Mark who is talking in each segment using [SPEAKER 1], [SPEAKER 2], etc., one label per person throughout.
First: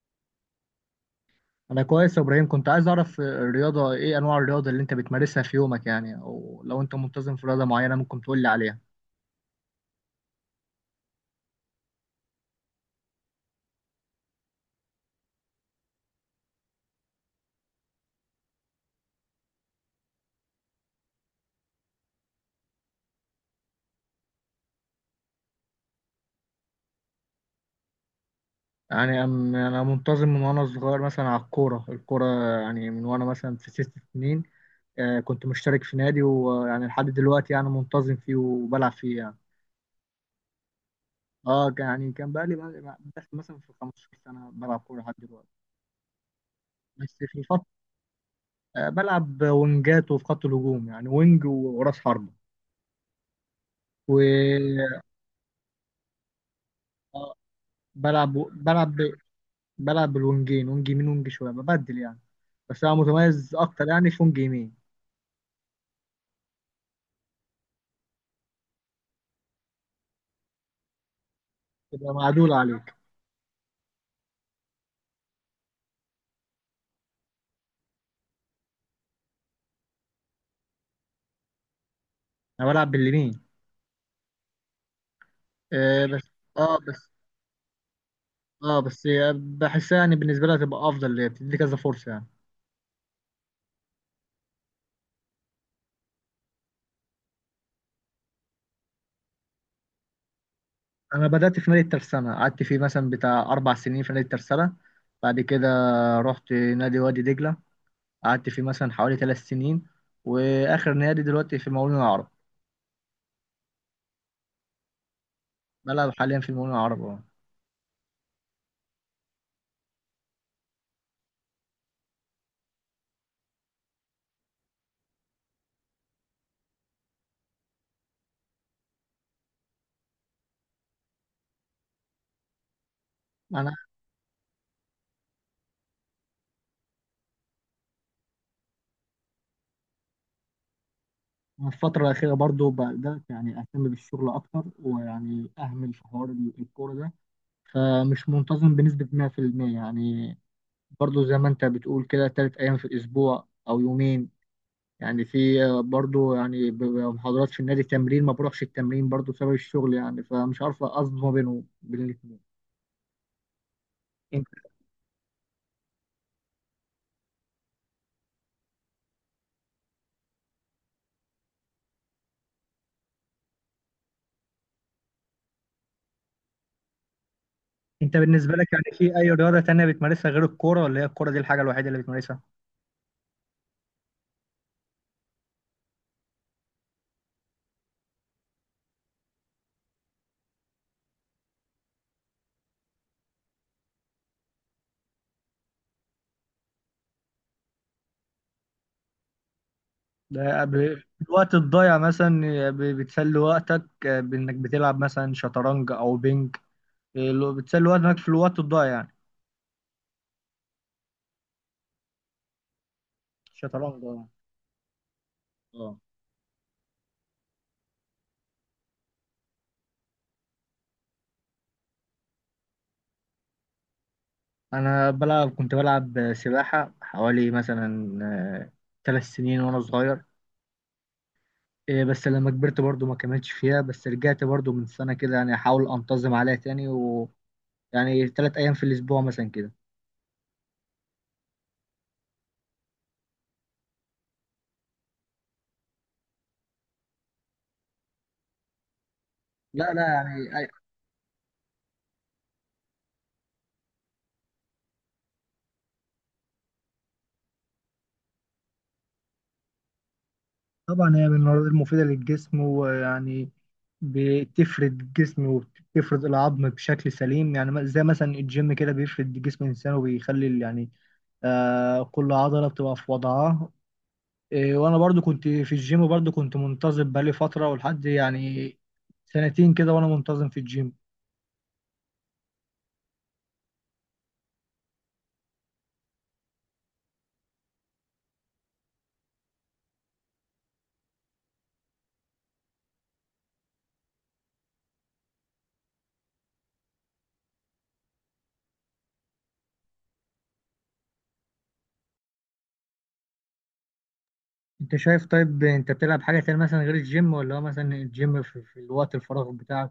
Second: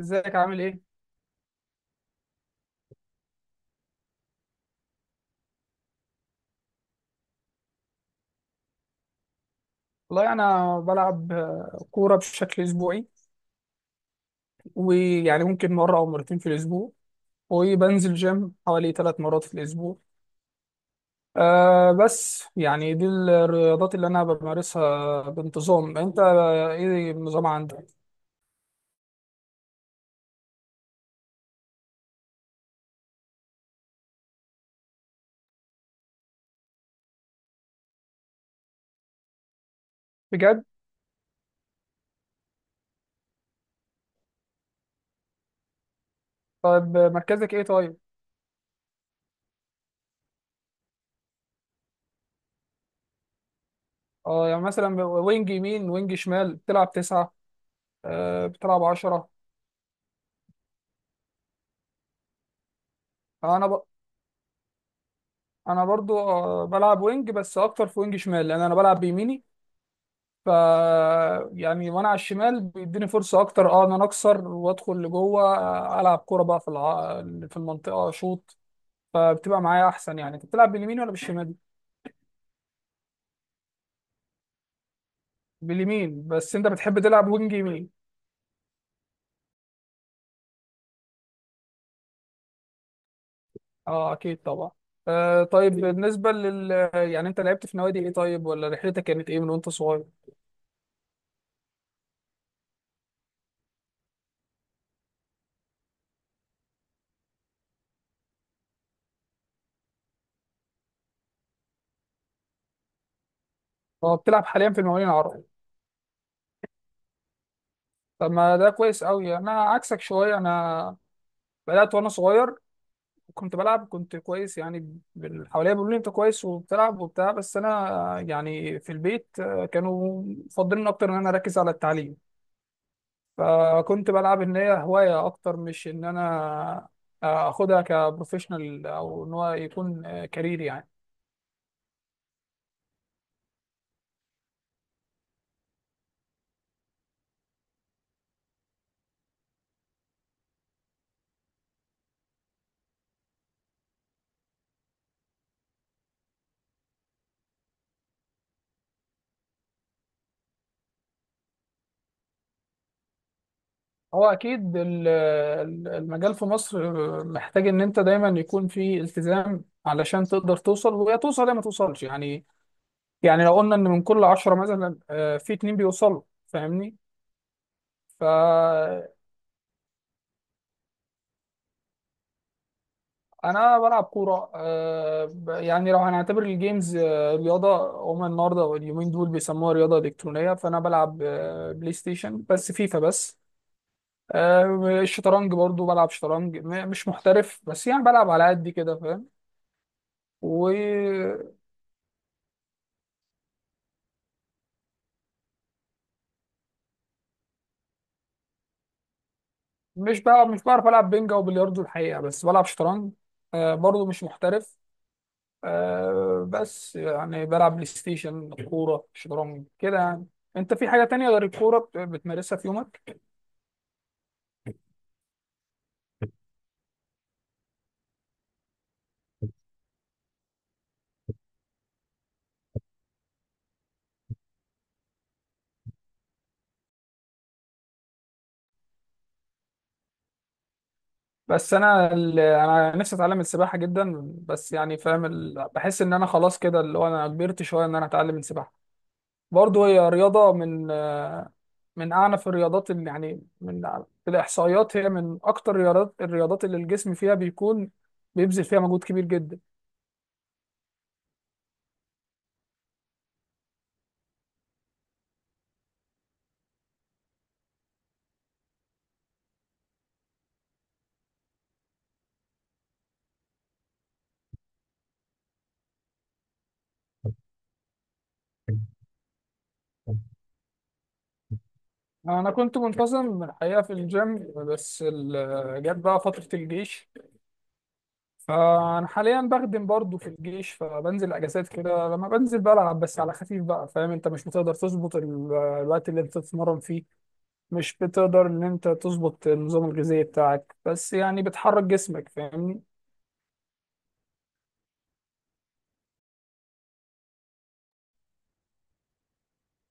[SPEAKER 1] ازيك عامل ايه؟
[SPEAKER 2] انا كويس يا ابراهيم، كنت عايز اعرف الرياضه، ايه انواع الرياضه اللي انت بتمارسها في يومك يعني، او لو انت منتظم في رياضه معينه ممكن تقول لي عليها.
[SPEAKER 1] والله انا بلعب كوره بشكل اسبوعي. ويعني ممكن مره او مرتين في الاسبوع. وبنزل جيم حوالي ثلاث مرات في الاسبوع. أه بس يعني دي الرياضات اللي انا بمارسها بانتظام. انت ايه النظام عندك؟
[SPEAKER 2] يعني أم- انا منتظم من وانا صغير مثلا على الكوره، يعني من وانا مثلا في ست سنين. كنت مشترك في نادي، ويعني لحد دلوقتي يعني منتظم فيه وبلعب فيه يعني.
[SPEAKER 1] بجد؟
[SPEAKER 2] اه داخل مثلا في 15 سنه بلعب كوره لحد دلوقتي.
[SPEAKER 1] طيب
[SPEAKER 2] بس في
[SPEAKER 1] مركزك ايه
[SPEAKER 2] الفتره،
[SPEAKER 1] طيب؟
[SPEAKER 2] بلعب وينجات وفي خط الهجوم، يعني وينج وراس حربه. و
[SPEAKER 1] اه يعني مثلا وينج يمين وينج شمال بتلعب تسعة.
[SPEAKER 2] آه، بلعب
[SPEAKER 1] أه بتلعب
[SPEAKER 2] بلعب
[SPEAKER 1] عشرة.
[SPEAKER 2] بلعب بالونجين، ونج يمين ونج شويه ببدل يعني، بس انا متميز
[SPEAKER 1] انا ب...
[SPEAKER 2] اكتر يعني في ونج يمين.
[SPEAKER 1] انا برضو بلعب وينج، بس اكتر في وينج شمال لان انا بلعب بيميني. ف يعني وانا
[SPEAKER 2] تبقى
[SPEAKER 1] على
[SPEAKER 2] معدول
[SPEAKER 1] الشمال
[SPEAKER 2] عليك.
[SPEAKER 1] بيديني فرصه اكتر، اه، ان انا اكسر وادخل لجوه، العب كوره بقى في المنطقه، شوط. فبتبقى معايا احسن. يعني انت بتلعب باليمين ولا بالشمال؟
[SPEAKER 2] انا بلعب باليمين. آه
[SPEAKER 1] باليمين؟
[SPEAKER 2] بس
[SPEAKER 1] بس انت
[SPEAKER 2] اه
[SPEAKER 1] بتحب
[SPEAKER 2] بس
[SPEAKER 1] تلعب وينج يمين.
[SPEAKER 2] اه بس هي بحسها يعني بالنسبه لها تبقى افضل ليا، بتدي كذا فرصه يعني.
[SPEAKER 1] اه اكيد طبعا. آه طيب بالنسبه لل، يعني، انت لعبت في نوادي ايه طيب؟ ولا رحلتك كانت ايه من وانت صغير؟
[SPEAKER 2] انا بدات في نادي الترسانه، قعدت فيه مثلا بتاع اربع سنين في نادي الترسانه. بعد كده رحت نادي وادي دجله، قعدت فيه مثلا حوالي ثلاث سنين. واخر نادي دلوقتي في المقاولون العرب.
[SPEAKER 1] اه بتلعب حاليا في المقاولين العرب.
[SPEAKER 2] بلعب حاليا في المقاولون العرب اه.
[SPEAKER 1] طب ما ده كويس قوي. انا عكسك شويه، انا بدات وانا صغير، كنت بلعب، كنت كويس يعني، حواليا بيقولوا لي انت كويس وبتلعب وبتاع، بس انا يعني في البيت كانوا مفضلين اكتر ان انا اركز على التعليم.
[SPEAKER 2] انا
[SPEAKER 1] فكنت بلعب ان هي هواية اكتر، مش ان انا اخدها كبروفيشنال او ان هو يكون كارير يعني.
[SPEAKER 2] الفترة الأخيرة برضو بدأت يعني أهتم بالشغل أكتر، ويعني أهمل في حوار الكورة ده. فمش منتظم بنسبة 100% يعني، برضو زي ما أنت بتقول كده تلات أيام في الأسبوع أو يومين يعني. في برضو يعني بيبقى محاضرات في النادي تمرين، ما بروحش التمرين برضو بسبب الشغل يعني، فمش عارف أنظم ما بينهم بين الاتنين.
[SPEAKER 1] هو
[SPEAKER 2] انت
[SPEAKER 1] اكيد المجال في مصر محتاج ان انت دايما يكون في التزام علشان تقدر توصل. ويا توصل يا ما توصلش يعني. يعني لو قلنا ان من كل عشرة مثلا في اتنين بيوصلوا، فاهمني.
[SPEAKER 2] انت بالنسبه لك يعني
[SPEAKER 1] فأنا
[SPEAKER 2] في اي رياضه تانية بتمارسها غير الكوره، ولا هي الكوره دي الحاجه الوحيده اللي بتمارسها؟
[SPEAKER 1] بلعب كورة، يعني لو هنعتبر الجيمز رياضة، هما النهاردة واليومين دول بيسموها رياضة إلكترونية، فأنا بلعب بلاي ستيشن، بس فيفا بس. الشطرنج برضو بلعب شطرنج، مش محترف بس، يعني بلعب على قد كده، فاهم.
[SPEAKER 2] ده الوقت
[SPEAKER 1] ومش
[SPEAKER 2] الضايع مثلا، بتسلي وقتك بإنك بتلعب مثلا شطرنج أو بينج، لو بتسلي وقتك في الوقت الضايع يعني.
[SPEAKER 1] بلعب، مش بعرف ألعب بينجا وبلياردو الحقيقة، بس بلعب شطرنج
[SPEAKER 2] شطرنج
[SPEAKER 1] برضو مش
[SPEAKER 2] اه.
[SPEAKER 1] محترف.
[SPEAKER 2] اه،
[SPEAKER 1] آه بس يعني بلعب بلاي ستيشن، كورة، شطرنج كده يعني. انت في حاجة تانية غير الكورة بتمارسها في يومك؟
[SPEAKER 2] أنا بلعب كنت بلعب سباحة حوالي مثلا ثلاث سنين وأنا صغير. بس لما كبرت برضو ما كملتش فيها، بس رجعت برضو من سنة كده يعني أحاول أنتظم عليها تاني، ويعني ثلاث أيام في الأسبوع مثلا كده.
[SPEAKER 1] بس انا انا نفسي اتعلم السباحة جدا، بس يعني فاهم ال... بحس ان انا خلاص كده اللي هو انا كبرت شوية ان انا اتعلم السباحة.
[SPEAKER 2] لا
[SPEAKER 1] برضه
[SPEAKER 2] لا
[SPEAKER 1] هي رياضة
[SPEAKER 2] يعني
[SPEAKER 1] من آه، من اعنف الرياضات، اللي يعني من، في الاحصائيات هي من اكتر الرياضات اللي الجسم فيها بيكون بيبذل فيها مجهود كبير جدا.
[SPEAKER 2] طبعا هي من المواد المفيدة للجسم، ويعني بتفرد الجسم وبتفرد العظم بشكل سليم يعني، زي مثلا الجيم كده بيفرد جسم الإنسان وبيخلي يعني آه كل عضلة بتبقى في وضعها. إيه، وأنا برضو كنت في الجيم، برضو كنت منتظم بقالي فترة ولحد يعني سنتين كده وأنا منتظم في الجيم.
[SPEAKER 1] انا كنت منتظم الحقيقه في الجيم، بس جت بقى فتره الجيش، فانا حاليا بخدم برضه في الجيش، فبنزل اجازات كده، لما بنزل بلعب بس على خفيف بقى، فاهم، انت مش بتقدر تظبط الوقت اللي انت تتمرن فيه، مش بتقدر ان انت تظبط النظام الغذائي بتاعك، بس يعني بتحرك جسمك، فاهمني.
[SPEAKER 2] أنت شايف طيب أنت بتلعب حاجة تانية مثلا غير الجيم، ولا هو مثلا الجيم في الوقت الفراغ بتاعك؟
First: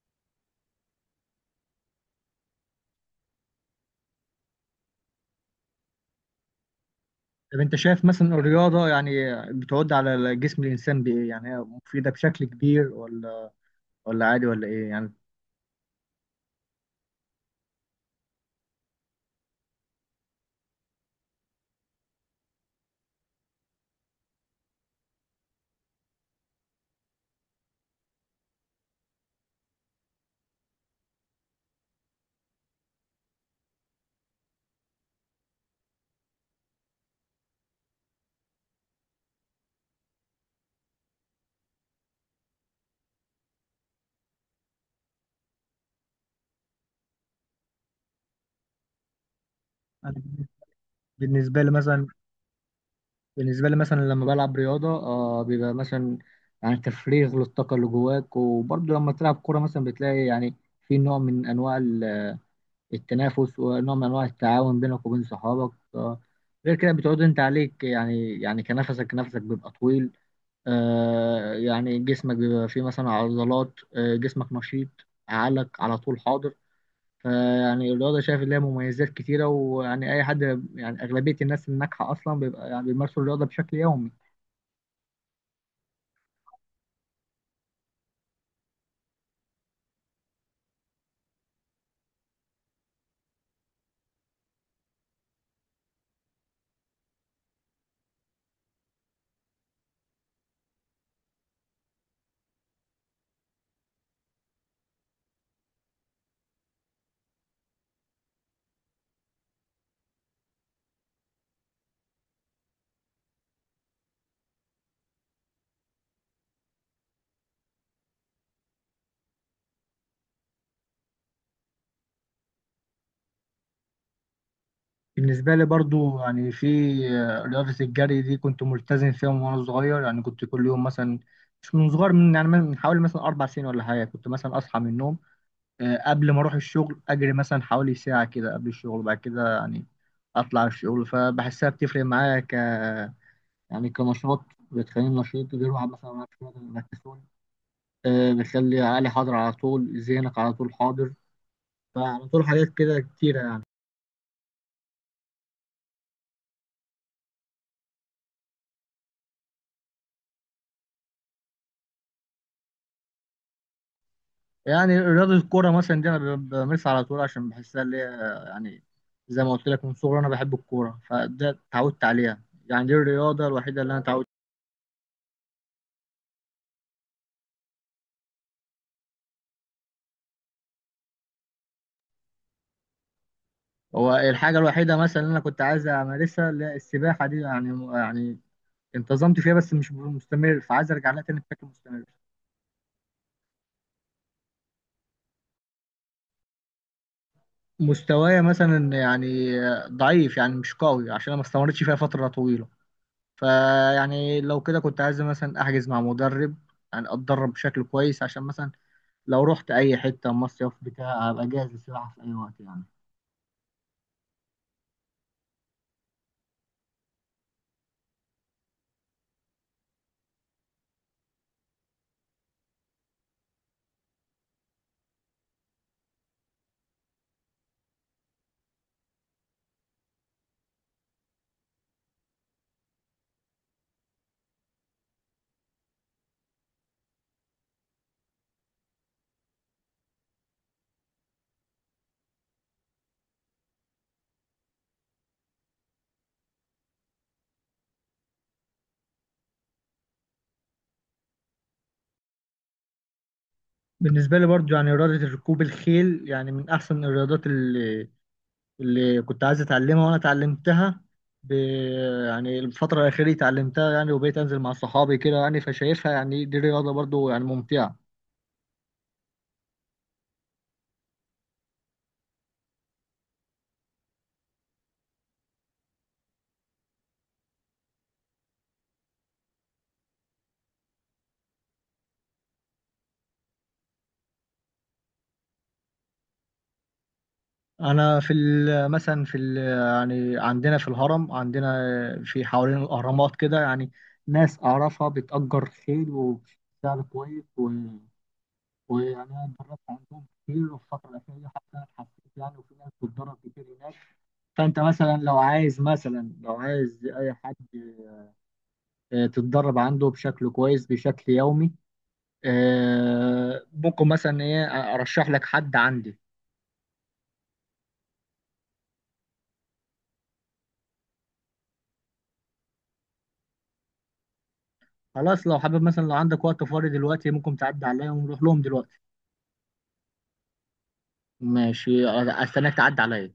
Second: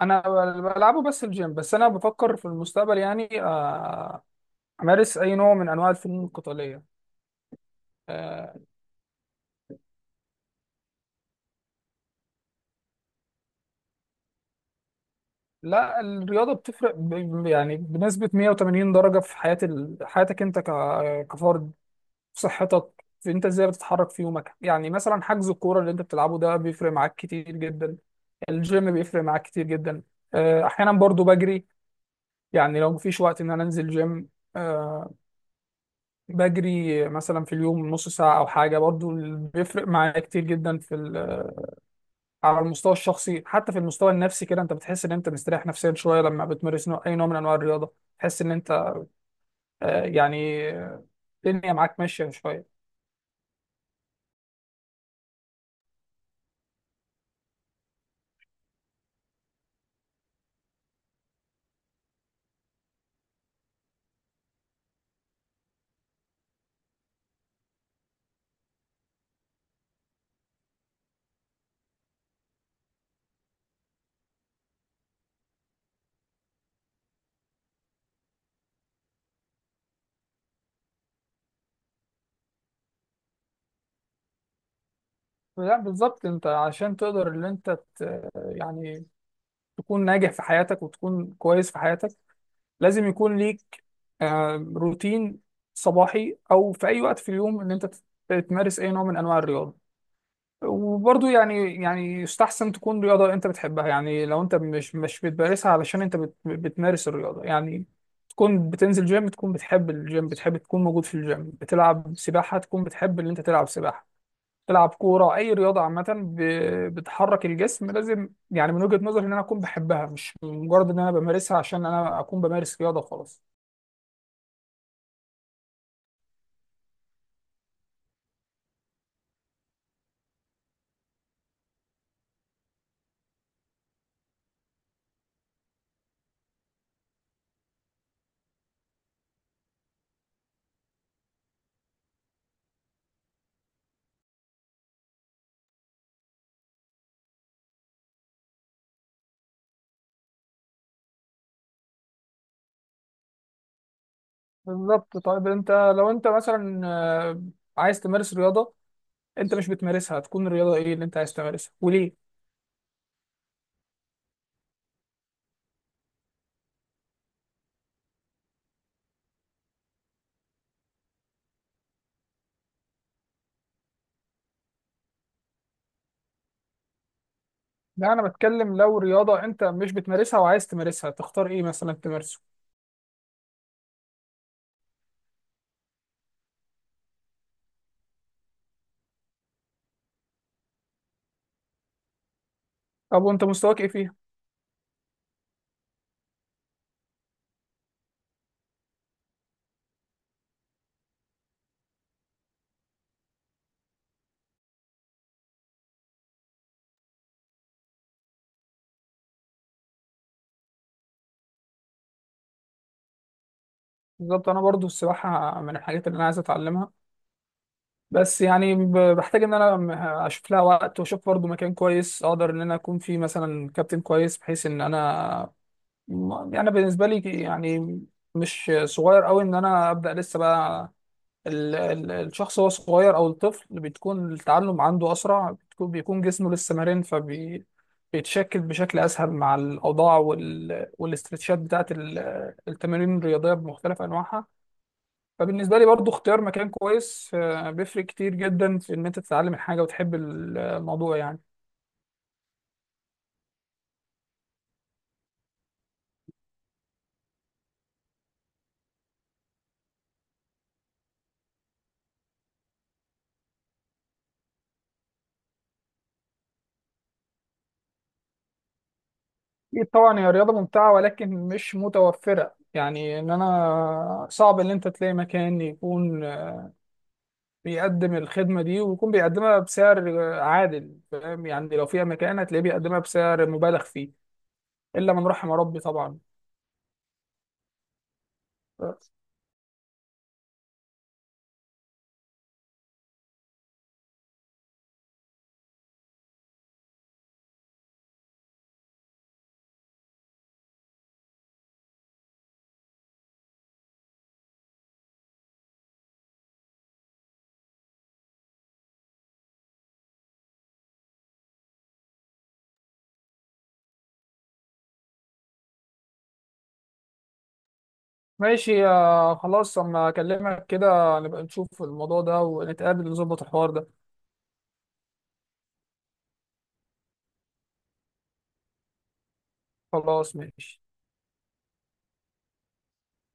[SPEAKER 1] بلعبه بس الجيم، بس انا بفكر في المستقبل يعني امارس اي نوع من انواع الفنون القتاليه.
[SPEAKER 2] طب انت شايف مثلا
[SPEAKER 1] آه،
[SPEAKER 2] الرياضة يعني بتعود على جسم الإنسان بإيه يعني، هي مفيدة بشكل كبير ولا عادي ولا إيه يعني؟
[SPEAKER 1] لا الرياضة بتفرق يعني بنسبة 180 درجة في حياتك، كفرد، في صحتك، في انت ازاي بتتحرك في يومك. يعني مثلا حجز الكورة اللي انت بتلعبه ده بيفرق معاك كتير جدا، الجيم بيفرق معاك كتير جدا. احيانا برضو بجري، يعني لو مفيش وقت ان انا انزل جيم آه، بجري مثلا في اليوم نص ساعة او حاجة، برضو بيفرق معايا كتير جدا في، على المستوى الشخصي، حتى في المستوى النفسي. كده انت بتحس ان انت مستريح نفسيا شويه لما بتمارس نوع، اي نوع من انواع الرياضه. تحس ان انت آه،
[SPEAKER 2] أنا
[SPEAKER 1] يعني آه،
[SPEAKER 2] بالنسبة لي
[SPEAKER 1] الدنيا معاك
[SPEAKER 2] مثلا
[SPEAKER 1] ماشيه شويه.
[SPEAKER 2] بالنسبة لي مثلا لما بلعب رياضة آه بيبقى مثلا يعني تفريغ للطاقة اللي جواك، وبرضه لما تلعب كورة مثلا بتلاقي يعني في نوع من أنواع التنافس، ونوع من أنواع التعاون بينك وبين صحابك آه. غير كده بتعود أنت عليك يعني، يعني كنفسك بيبقى طويل، يعني جسمك بيبقى فيه مثلا عضلات، جسمك نشيط، عقلك على طول حاضر. فيعني الرياضة شايف ليها مميزات كتيرة، ويعني أي حد، يعني أغلبية الناس الناجحة أصلا بيبقى يعني بيمارسوا الرياضة بشكل يومي.
[SPEAKER 1] لا بالظبط، انت عشان تقدر ان انت يعني تكون ناجح في حياتك وتكون كويس في حياتك، لازم يكون ليك روتين صباحي او في اي وقت في اليوم ان انت تمارس اي نوع من انواع الرياضه. وبرضه يعني، يعني يستحسن تكون رياضة انت بتحبها، يعني لو انت مش بتمارسها علشان انت بتمارس الرياضة يعني، تكون بتنزل جيم تكون بتحب الجيم، بتحب تكون موجود في الجيم، بتلعب سباحة تكون بتحب ان انت تلعب سباحة، تلعب كورة، اي رياضة عامة بتحرك الجسم لازم يعني من وجهة نظري ان انا اكون بحبها، مش مجرد ان انا بمارسها عشان انا اكون بمارس رياضة خلاص.
[SPEAKER 2] بالنسبة لي برضو يعني في رياضة الجري دي كنت ملتزم فيها من وأنا صغير، يعني كنت كل يوم مثلا، مش من صغير، من يعني من حوالي مثلا أربع سنين ولا حاجة، كنت مثلا أصحى من النوم قبل ما اروح الشغل اجري مثلا حوالي ساعة كده قبل الشغل، وبعد كده يعني اطلع الشغل. فبحسها بتفرق معايا يعني كنشاط، بتخليني نشيط غير واحد مثلا معاه شوية الكسول، بتخلي عقلي حاضر على طول، ذهنك على طول حاضر، فعلى طول حاجات كده كتيرة يعني.
[SPEAKER 1] بالظبط. طيب انت لو انت مثلا عايز تمارس رياضة انت مش بتمارسها، تكون الرياضة ايه اللي انت عايز تمارسها وليه؟
[SPEAKER 2] يعني رياضة الكورة مثلا دي أنا بمارسها على طول عشان بحسها اللي هي يعني، زي ما قلت لك من صغري أنا بحب الكورة، فده اتعودت عليها، يعني دي الرياضة الوحيدة اللي أنا اتعودت.
[SPEAKER 1] لا انا بتكلم لو رياضه انت مش بتمارسها وعايز تمارسها تختار ايه مثلا تمارسه؟
[SPEAKER 2] هو الحاجة الوحيدة مثلا اللي أنا كنت عايز أمارسها اللي هي السباحة دي يعني، يعني انتظمت فيها بس مش مستمر، فعايز أرجع لها تاني بشكل مستمر.
[SPEAKER 1] طب وانت مستواك ايه فيها؟
[SPEAKER 2] مستوايا مثلا يعني ضعيف، يعني مش قوي عشان أنا ما استمرتش فيها فترة طويلة. فيعني لو كده كنت عايز مثلا أحجز مع مدرب، يعني أتدرب بشكل كويس عشان مثلا لو رحت أي حتة مصيف بتاع أبقى جاهز للسباحة في أي وقت يعني.
[SPEAKER 1] بالظبط، انا برضو السباحه من الحاجات اللي انا عايز اتعلمها، بس يعني بحتاج ان انا اشوف لها وقت، واشوف برضو مكان كويس اقدر ان انا اكون فيه مثلا كابتن كويس، بحيث ان انا يعني بالنسبه لي يعني مش صغير قوي ان انا ابدا لسه بقى. الشخص وهو صغير او الطفل بتكون التعلم عنده اسرع، بتكون، بيكون جسمه لسه مرن، فبيتشكل بشكل اسهل مع الاوضاع والاسترتشات بتاعت التمارين الرياضيه بمختلف انواعها. فبالنسبه لي برضو اختيار مكان كويس بيفرق كتير جدا في ان انت تتعلم الحاجه وتحب الموضوع يعني.
[SPEAKER 2] بالنسبة لي برضو يعني رياضة ركوب الخيل يعني من أحسن الرياضات اللي كنت عايز اتعلمها وانا اتعلمتها، ب... يعني الفترة الأخيرة اتعلمتها يعني، وبقيت أنزل مع صحابي كده يعني، فشايفها يعني دي رياضة برضو يعني ممتعة.
[SPEAKER 1] اكيد طبعا هي رياضه ممتعه، ولكن مش متوفره، يعني ان انا صعب ان انت تلاقي مكان يكون بيقدم الخدمة دي ويكون بيقدمها بسعر عادل. فاهم، يعني لو فيها مكان هتلاقيه بيقدمها بسعر مبالغ فيه، إلا من رحم ربي طبعا.
[SPEAKER 2] أنا في يعني عندنا في الهرم، عندنا في حوالين الأهرامات كده يعني ناس أعرفها بتأجر خيل وبسعر كويس ويعني أنا اتدربت عندهم كتير، وفي الفترة الأخيرة حتى أنا اتحسنت يعني، وفي ناس بتتدرب كتير هناك. فأنت مثلا لو عايز أي حد تتدرب عنده بشكل كويس بشكل يومي، ممكن مثلا ايه ارشح لك حد عندي.
[SPEAKER 1] ماشي يا خلاص، أما أكلمك كده نبقى نشوف الموضوع ده ونتقابل نظبط الحوار ده.
[SPEAKER 2] خلاص، لو حابب مثلا لو عندك وقت فاضي دلوقتي ممكن تعدي عليا ونروح لهم دلوقتي.
[SPEAKER 1] خلاص ماشي.
[SPEAKER 2] ماشي، استناك تعدي عليا.